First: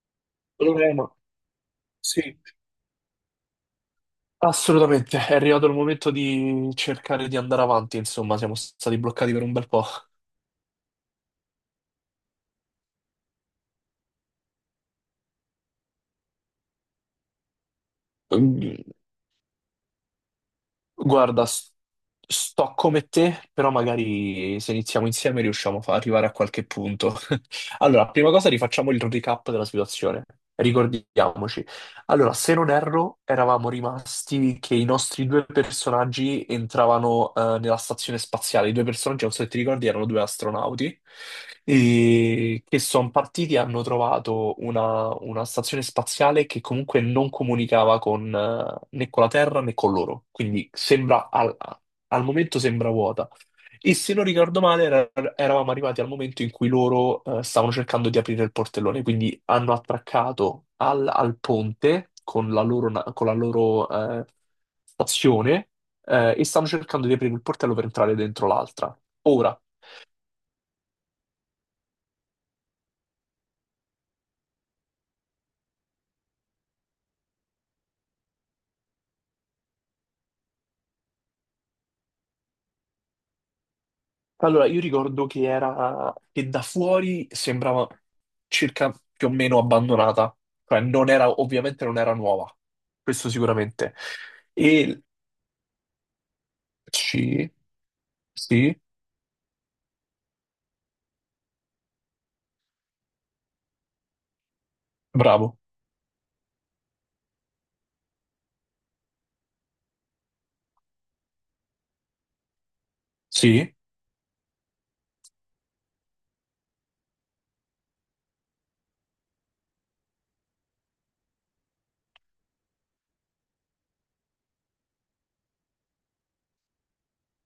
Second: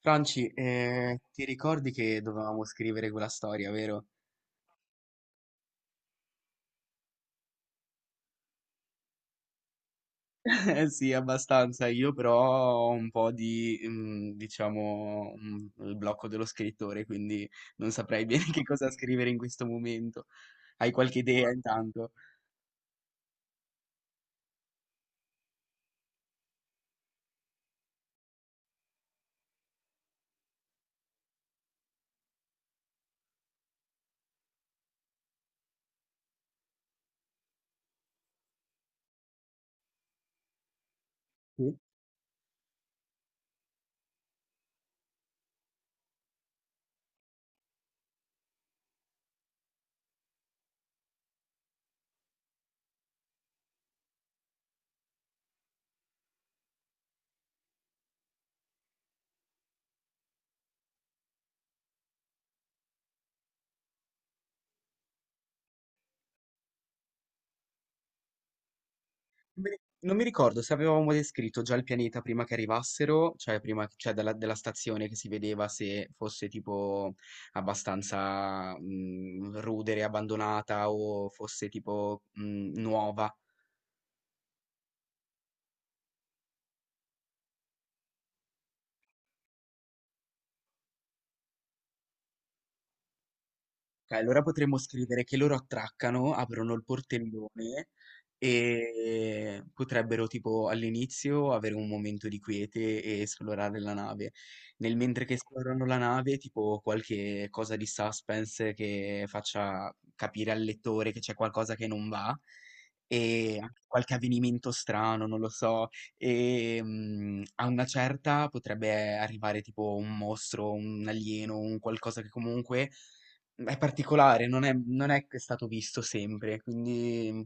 Franci, Lorena, ti ricordi che sì, dovevamo scrivere quella storia, vero? assolutamente. È arrivato il momento di cercare di andare avanti, insomma, siamo stati bloccati per un bel po'. Eh sì, abbastanza. Io però ho un po' di, diciamo, il blocco dello scrittore, quindi non saprei bene che Mm. cosa scrivere in questo momento. Hai qualche Guarda, idea intanto? sto come te, però magari se iniziamo insieme riusciamo a arrivare a qualche punto. Allora, prima cosa rifacciamo il recap della situazione. Ricordiamoci. Allora, se non erro, eravamo rimasti che i nostri due personaggi entravano nella stazione spaziale. I due personaggi, non so se ti ricordi, erano due astronauti Sì? e che sono partiti e hanno trovato una stazione spaziale che comunque non comunicava con né con la Terra né con loro. Quindi sembra al momento sembra vuota. E se non ricordo male, eravamo arrivati al momento in cui loro stavano cercando di aprire il portellone, quindi hanno attraccato al ponte con la loro, con la loro, eh, stazione e stanno cercando di aprire il portello per entrare dentro l'altra. Ora, Non mi ricordo se avevamo descritto già il pianeta prima che arrivassero, cioè prima cioè dalla, della stazione che si vedeva se fosse tipo abbastanza rudere, abbandonata o fosse tipo nuova. allora io ricordo che era che da fuori sembrava circa più o meno abbandonata, cioè non era, ovviamente non era nuova, questo sicuramente. Ok, allora potremmo E scrivere che loro attraccano, aprono il sì, portellone sì, e potrebbero tipo all'inizio avere un momento di quiete e esplorare la nave. Nel mentre che bravo. esplorano la nave, tipo qualche cosa di suspense che faccia capire al lettore che c'è qualcosa che non va e Sì. anche qualche avvenimento strano, non lo so. E a una certa potrebbe arrivare tipo un mostro, un alieno, un qualcosa che comunque è particolare, non è che è stato visto sempre, quindi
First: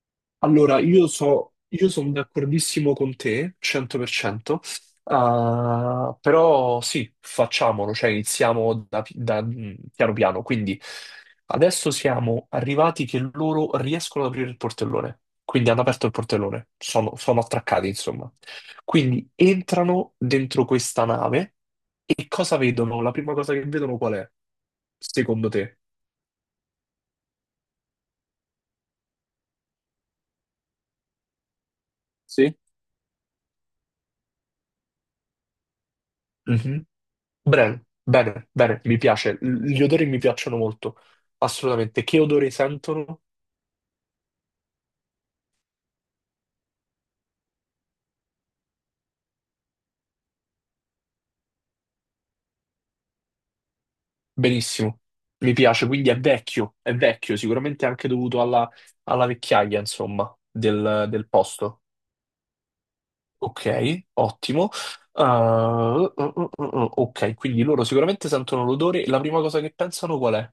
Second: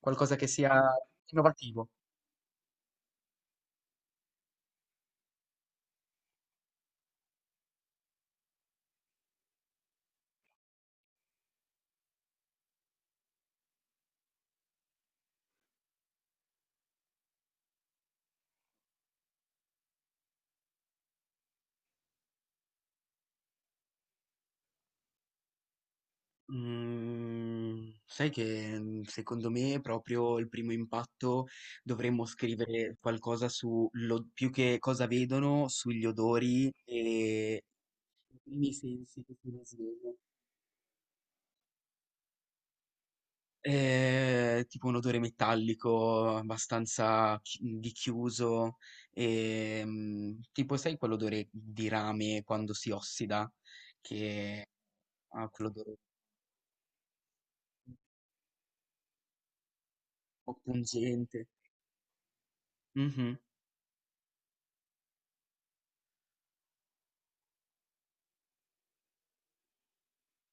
qualcosa che Allora, sia io so, innovativo. io sono d'accordissimo con te, 100%. Ah, però sì, facciamolo, cioè iniziamo da, piano piano. Quindi adesso siamo arrivati che loro riescono ad aprire il portellone, quindi hanno aperto il portellone, sono attraccati insomma. Quindi entrano dentro questa nave e cosa vedono? La prima cosa che vedono qual è, secondo te? Sai che, secondo me proprio il primo impatto dovremmo Sì. scrivere qualcosa più che cosa vedono, sugli odori e Bene, i bene, primi bene, mi sensi che piace. si L- gli odori risvegliano. mi piacciono molto, assolutamente. Che odore sentono? Tipo un odore metallico abbastanza chi di chiuso, tipo sai quell'odore di rame quando si ossida, che Benissimo, ha mi piace, quell'odore un quindi è vecchio, sicuramente anche dovuto alla vecchiaia, insomma, po' del pungente. posto. Mh-mh. Ok, ottimo. Ah, uh, ok, quindi loro sicuramente sentono l'odore. La prima cosa che pensano qual è?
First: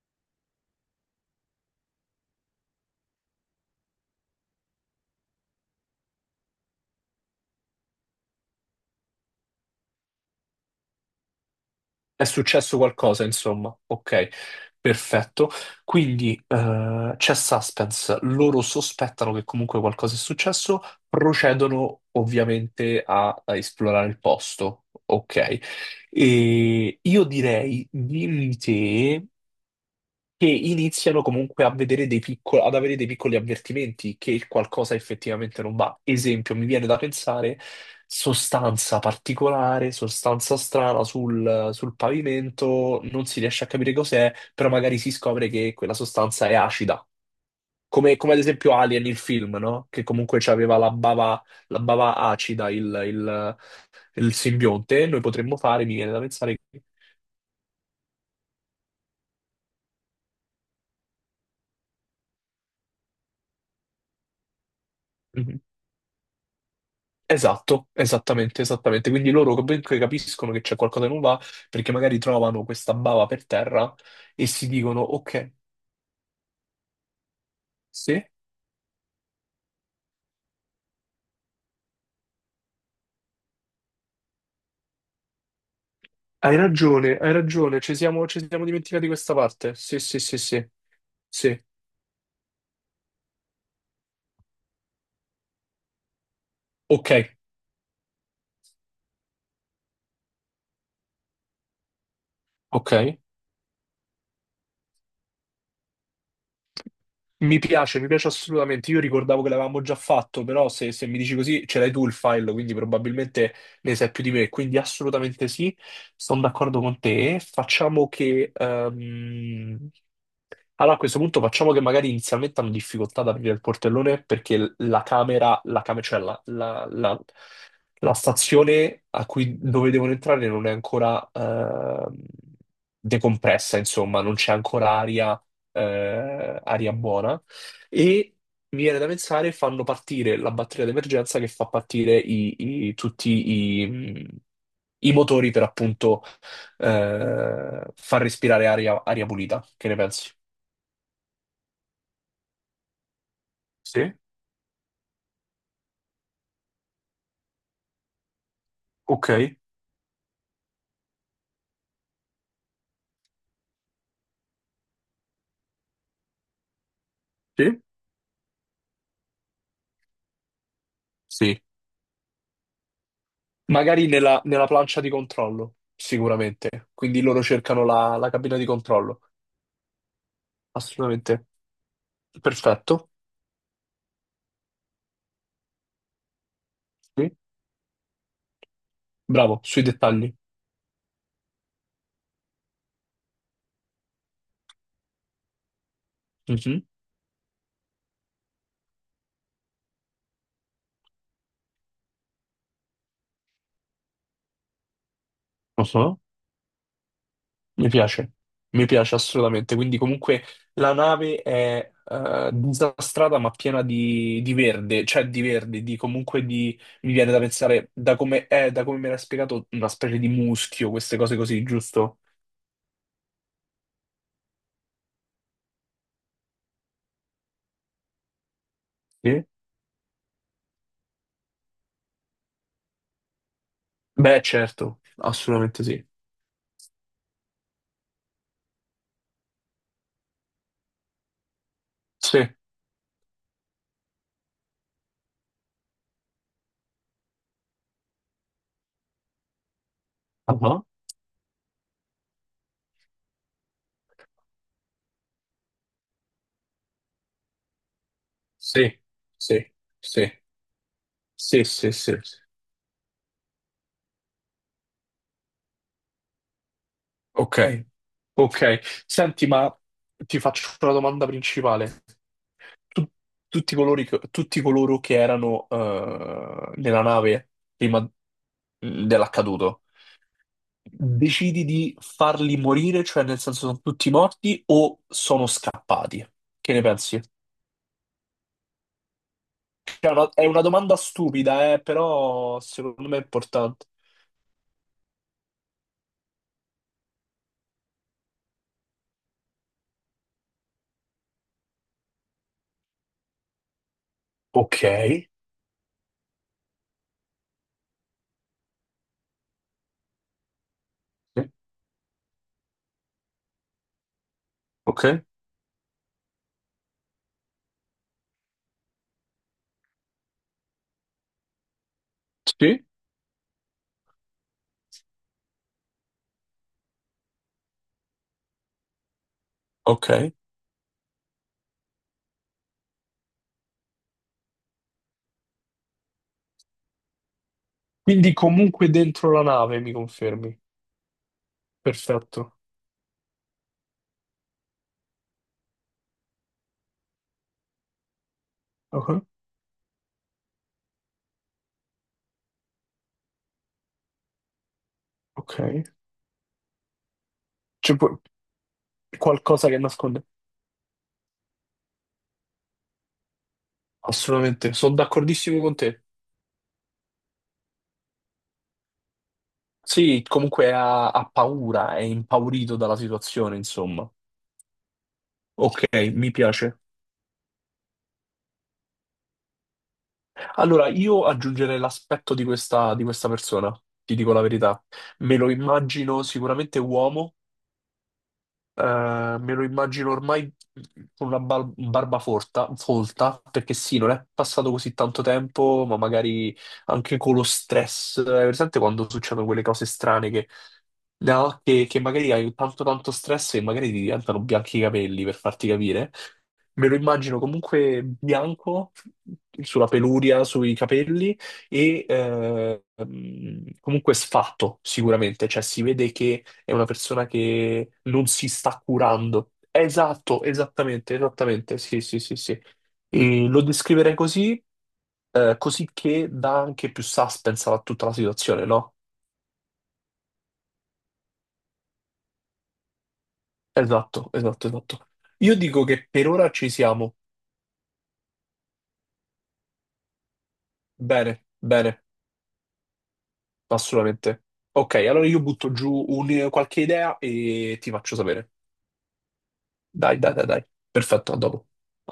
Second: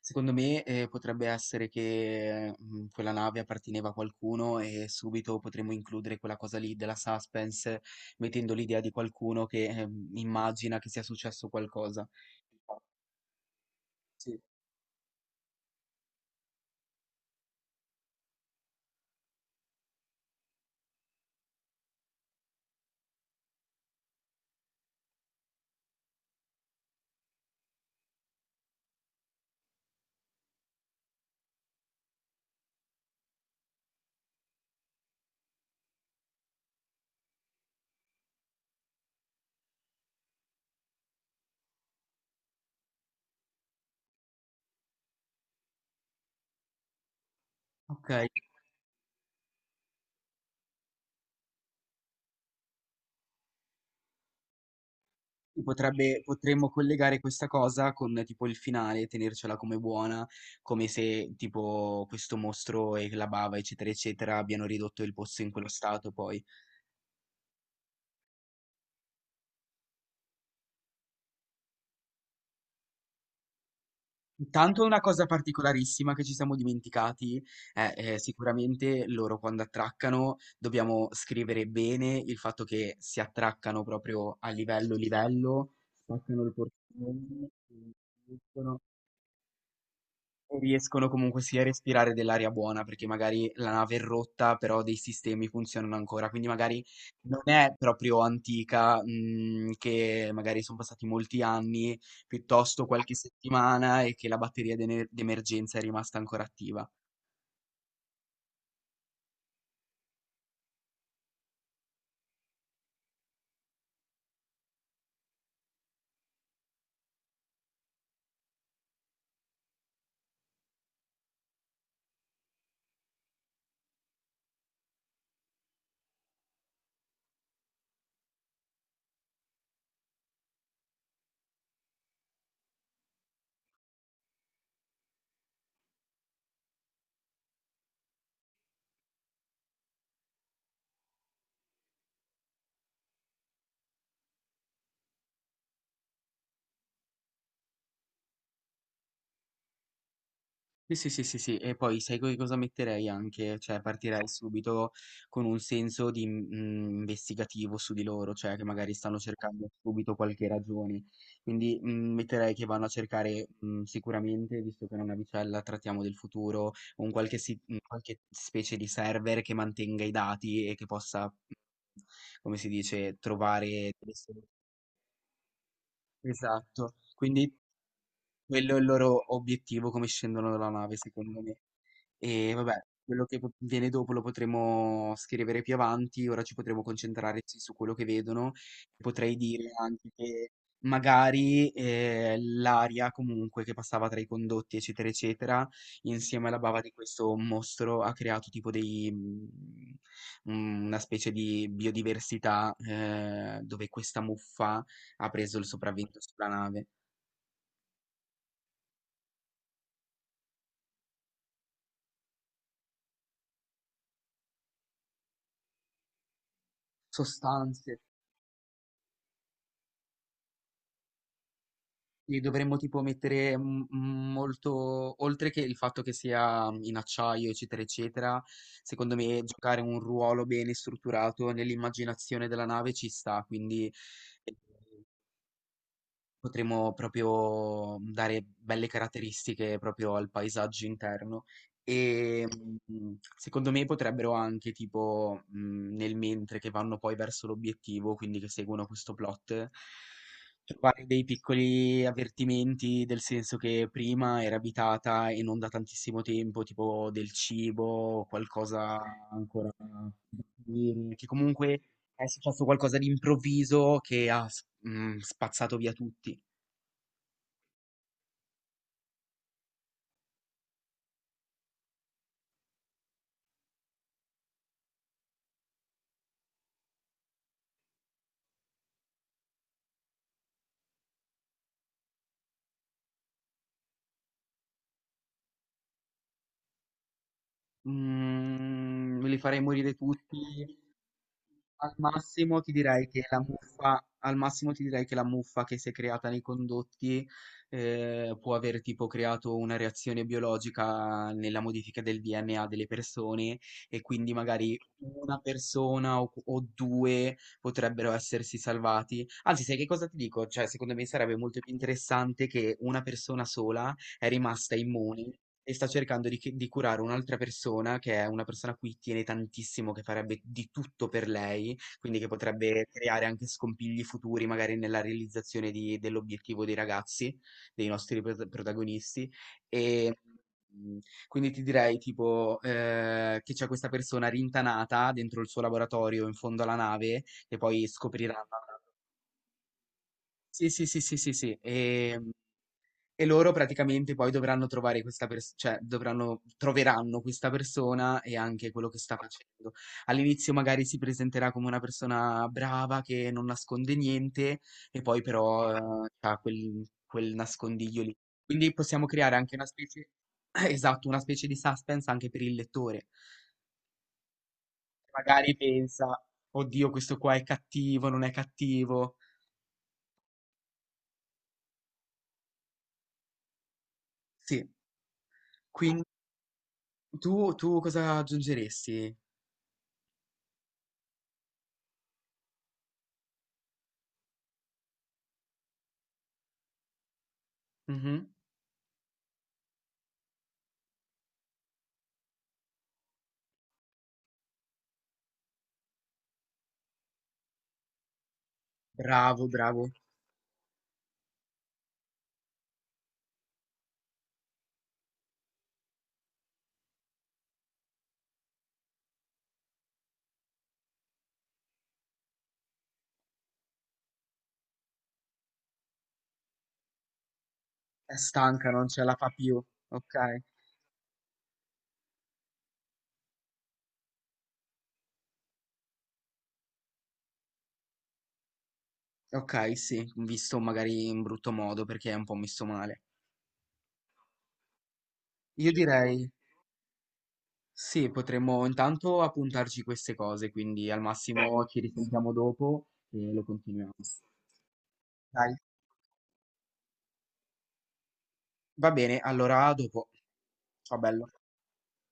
Secondo me, potrebbe essere che, quella nave apparteneva a qualcuno e subito potremmo includere quella cosa lì della suspense, mettendo l'idea di qualcuno che, immagina che sia successo qualcosa. È successo qualcosa, insomma. Ok, Sì, perfetto. Quindi c'è suspense, loro sospettano che comunque qualcosa è successo, procedono ovviamente a esplorare il posto. Ok, e io direi, dimmi te, che iniziano comunque a vedere dei piccoli, ad avere dei piccoli avvertimenti che qualcosa effettivamente non va. Esempio, mi viene da pensare sostanza particolare, sostanza strana sul pavimento, non si riesce a capire cos'è, però magari si scopre che quella sostanza è acida. Okay. Come ad esempio Alien, il film, no? Che comunque aveva la bava acida, il simbionte. Noi potremmo fare, mi viene da Potrebbe pensare, potremmo collegare questa cosa con tipo il finale, tenercela come buona, come se tipo questo mostro e la bava, eccetera, eccetera, abbiano ridotto il posto in quello stato poi. esatto, esattamente, esattamente. Quindi loro comunque capiscono che c'è qualcosa che non va perché magari trovano questa bava per terra e si Intanto una dicono: cosa Ok, particolarissima che ci siamo dimenticati è, sì, sicuramente loro quando attraccano dobbiamo scrivere bene il fatto che si attraccano proprio a livello livello, spaccano il hai portone. ragione, ci siamo dimenticati questa parte. Sì, sì, sì, sì, Riescono comunque sia sì. a respirare dell'aria buona, perché magari la nave è rotta, però dei sistemi funzionano ancora, quindi magari Ok, non è proprio antica, che magari son passati molti anni, piuttosto ok. qualche settimana e che la batteria d'ener d'emergenza è rimasta ancora attiva. Mi piace assolutamente. Io ricordavo che l'avevamo già fatto, però se mi dici così ce l'hai tu il file, quindi probabilmente ne sai più di me. Quindi assolutamente sì, sono d'accordo con te. Facciamo che... allora a questo punto facciamo che magari inizialmente hanno difficoltà ad aprire il portellone perché la camera, cioè la stazione a cui, dove devono entrare non è ancora decompressa, insomma, non c'è ancora aria, aria buona. E mi viene da pensare, fanno partire la batteria d'emergenza che fa partire tutti i motori per appunto far respirare aria, aria pulita. Che ne pensi? Sì, e poi sai co cosa metterei anche? Cioè Sì, partirei subito con un senso di, investigativo su di loro, cioè che magari stanno ok. cercando subito qualche ragione. Quindi, metterei che vanno a cercare, sicuramente, visto che è una vicella, trattiamo del futuro, un Sì? qualche specie di server che mantenga i dati e che possa, Sì. come si dice, trovare Magari delle solu nella plancia di controllo, sicuramente. esatto, Quindi loro quindi cercano la cabina di quello è il controllo. loro obiettivo come scendono dalla nave, secondo Assolutamente. me. E vabbè, Perfetto. quello che po viene dopo lo potremo scrivere più avanti, ora ci potremo Sì. concentrare sì su quello che vedono. Potrei Bravo, dire sui anche dettagli. che magari, l'aria comunque che passava tra i condotti, eccetera, eccetera, insieme alla bava Mhm. di questo mostro ha creato una specie di biodiversità, dove questa muffa ha preso il sopravvento Mhm. sulla nave. Mi piace. Mi piace assolutamente. Quindi comunque la nave è disastrata ma piena di verde, cioè di verde, di comunque di... Mi viene da pensare, Sostanze da come è, da come me l'ha spiegato, una specie di muschio, queste cose così, giusto? li dovremmo tipo mettere molto, oltre che il fatto che sia in acciaio, eccetera, eccetera, secondo me Sì. giocare un ruolo bene strutturato nell'immaginazione della nave ci sta, quindi Beh, certo, assolutamente sì. potremmo proprio, dare belle caratteristiche proprio al paesaggio interno Sì. e, secondo me potrebbero anche tipo, nel mentre che vanno poi verso l'obiettivo, quindi che seguono questo plot, trovare dei piccoli avvertimenti del senso che prima era abitata e non da tantissimo tempo, tipo del cibo o Sì, qualcosa ancora sì, da sì, scoprire, che sì, comunque sì, sì. è Sì. successo qualcosa di improvviso che spazzato via tutti. Ok, ok. Senti, ma ti faccio la domanda principale. Tu- tutti tutti coloro che erano nella nave prima dell'accaduto, decidi di farli morire, cioè nel senso sono tutti morti o sono scappati? Che ne pensi? Mhmm, me li farei morire Cioè, è tutti. è una domanda stupida, però secondo me è importante. Al massimo ti direi che la muffa che si è creata nei condotti, può aver tipo creato una reazione biologica nella modifica del DNA delle persone e quindi magari Ok. una persona o 2 potrebbero essersi salvati. Anzi, sai che cosa ti dico? Cioè, secondo me sarebbe Sì. molto più interessante che una persona sola è rimasta Ok. immune e sta cercando di curare un'altra persona, che è una persona a cui tiene tantissimo, che farebbe di tutto per lei, quindi che Sì. potrebbe creare anche scompigli futuri, magari nella realizzazione di dell'obiettivo dei ragazzi, dei nostri protagonisti. Ok. E, mhmm, quindi ti direi tipo, che c'è questa persona rintanata dentro il suo laboratorio in fondo alla nave, che poi Quindi scopriranno. comunque dentro la nave, mi confermi? Sì. Perfetto. E loro praticamente poi dovranno trovare questa persona, cioè dovranno, troveranno questa persona e anche quello che sta Ok. facendo. All'inizio magari si presenterà come una persona brava che non nasconde niente e poi Ok. però ha quel C'è nascondiglio lì. pu- Quindi possiamo creare anche una qualcosa che specie, nasconde? esatto, una specie di suspense anche per il lettore. Assolutamente, sono Magari d'accordissimo con te. pensa, oddio, questo qua è cattivo, non è cattivo. Sì, comunque ha, ha paura, è impaurito dalla situazione, insomma. Sì, Ok, quindi mi piace. Tu cosa aggiungeresti? Allora, io aggiungerei l'aspetto di questa persona, ti dico la verità. Me lo immagino sicuramente uomo. Mhm. Me lo immagino ormai con una barba forta, folta, perché sì, non è passato così tanto tempo, ma magari anche con lo stress. Hai presente quando succedono Bravo, quelle cose bravo. strane che, no? Che magari hai tanto tanto stress e magari ti diventano bianchi i capelli, per farti capire. Me lo immagino comunque bianco sulla peluria, sui capelli e comunque sfatto sicuramente, cioè si vede che è una persona che È non si stanca, sta non ce la fa curando. più. Ok, Esatto, esattamente, esattamente, sì, sì, sì, sì. E lo descriverei così, così che dà anche più suspense a tutta la situazione, no? ok, sì, visto magari in brutto modo perché è un po' messo male. Esatto, esatto, esatto. Io Io dico che direi, per ora ci siamo. sì, potremmo intanto appuntarci queste cose, quindi al Bene, massimo ci bene. risentiamo dopo e lo continuiamo. Assolutamente. Ok, allora io Dai, butto giù qualche idea e ti faccio sapere. va bene, allora a dopo. Dai, dai, dai, dai. Ciao bello. Perfetto, a dopo.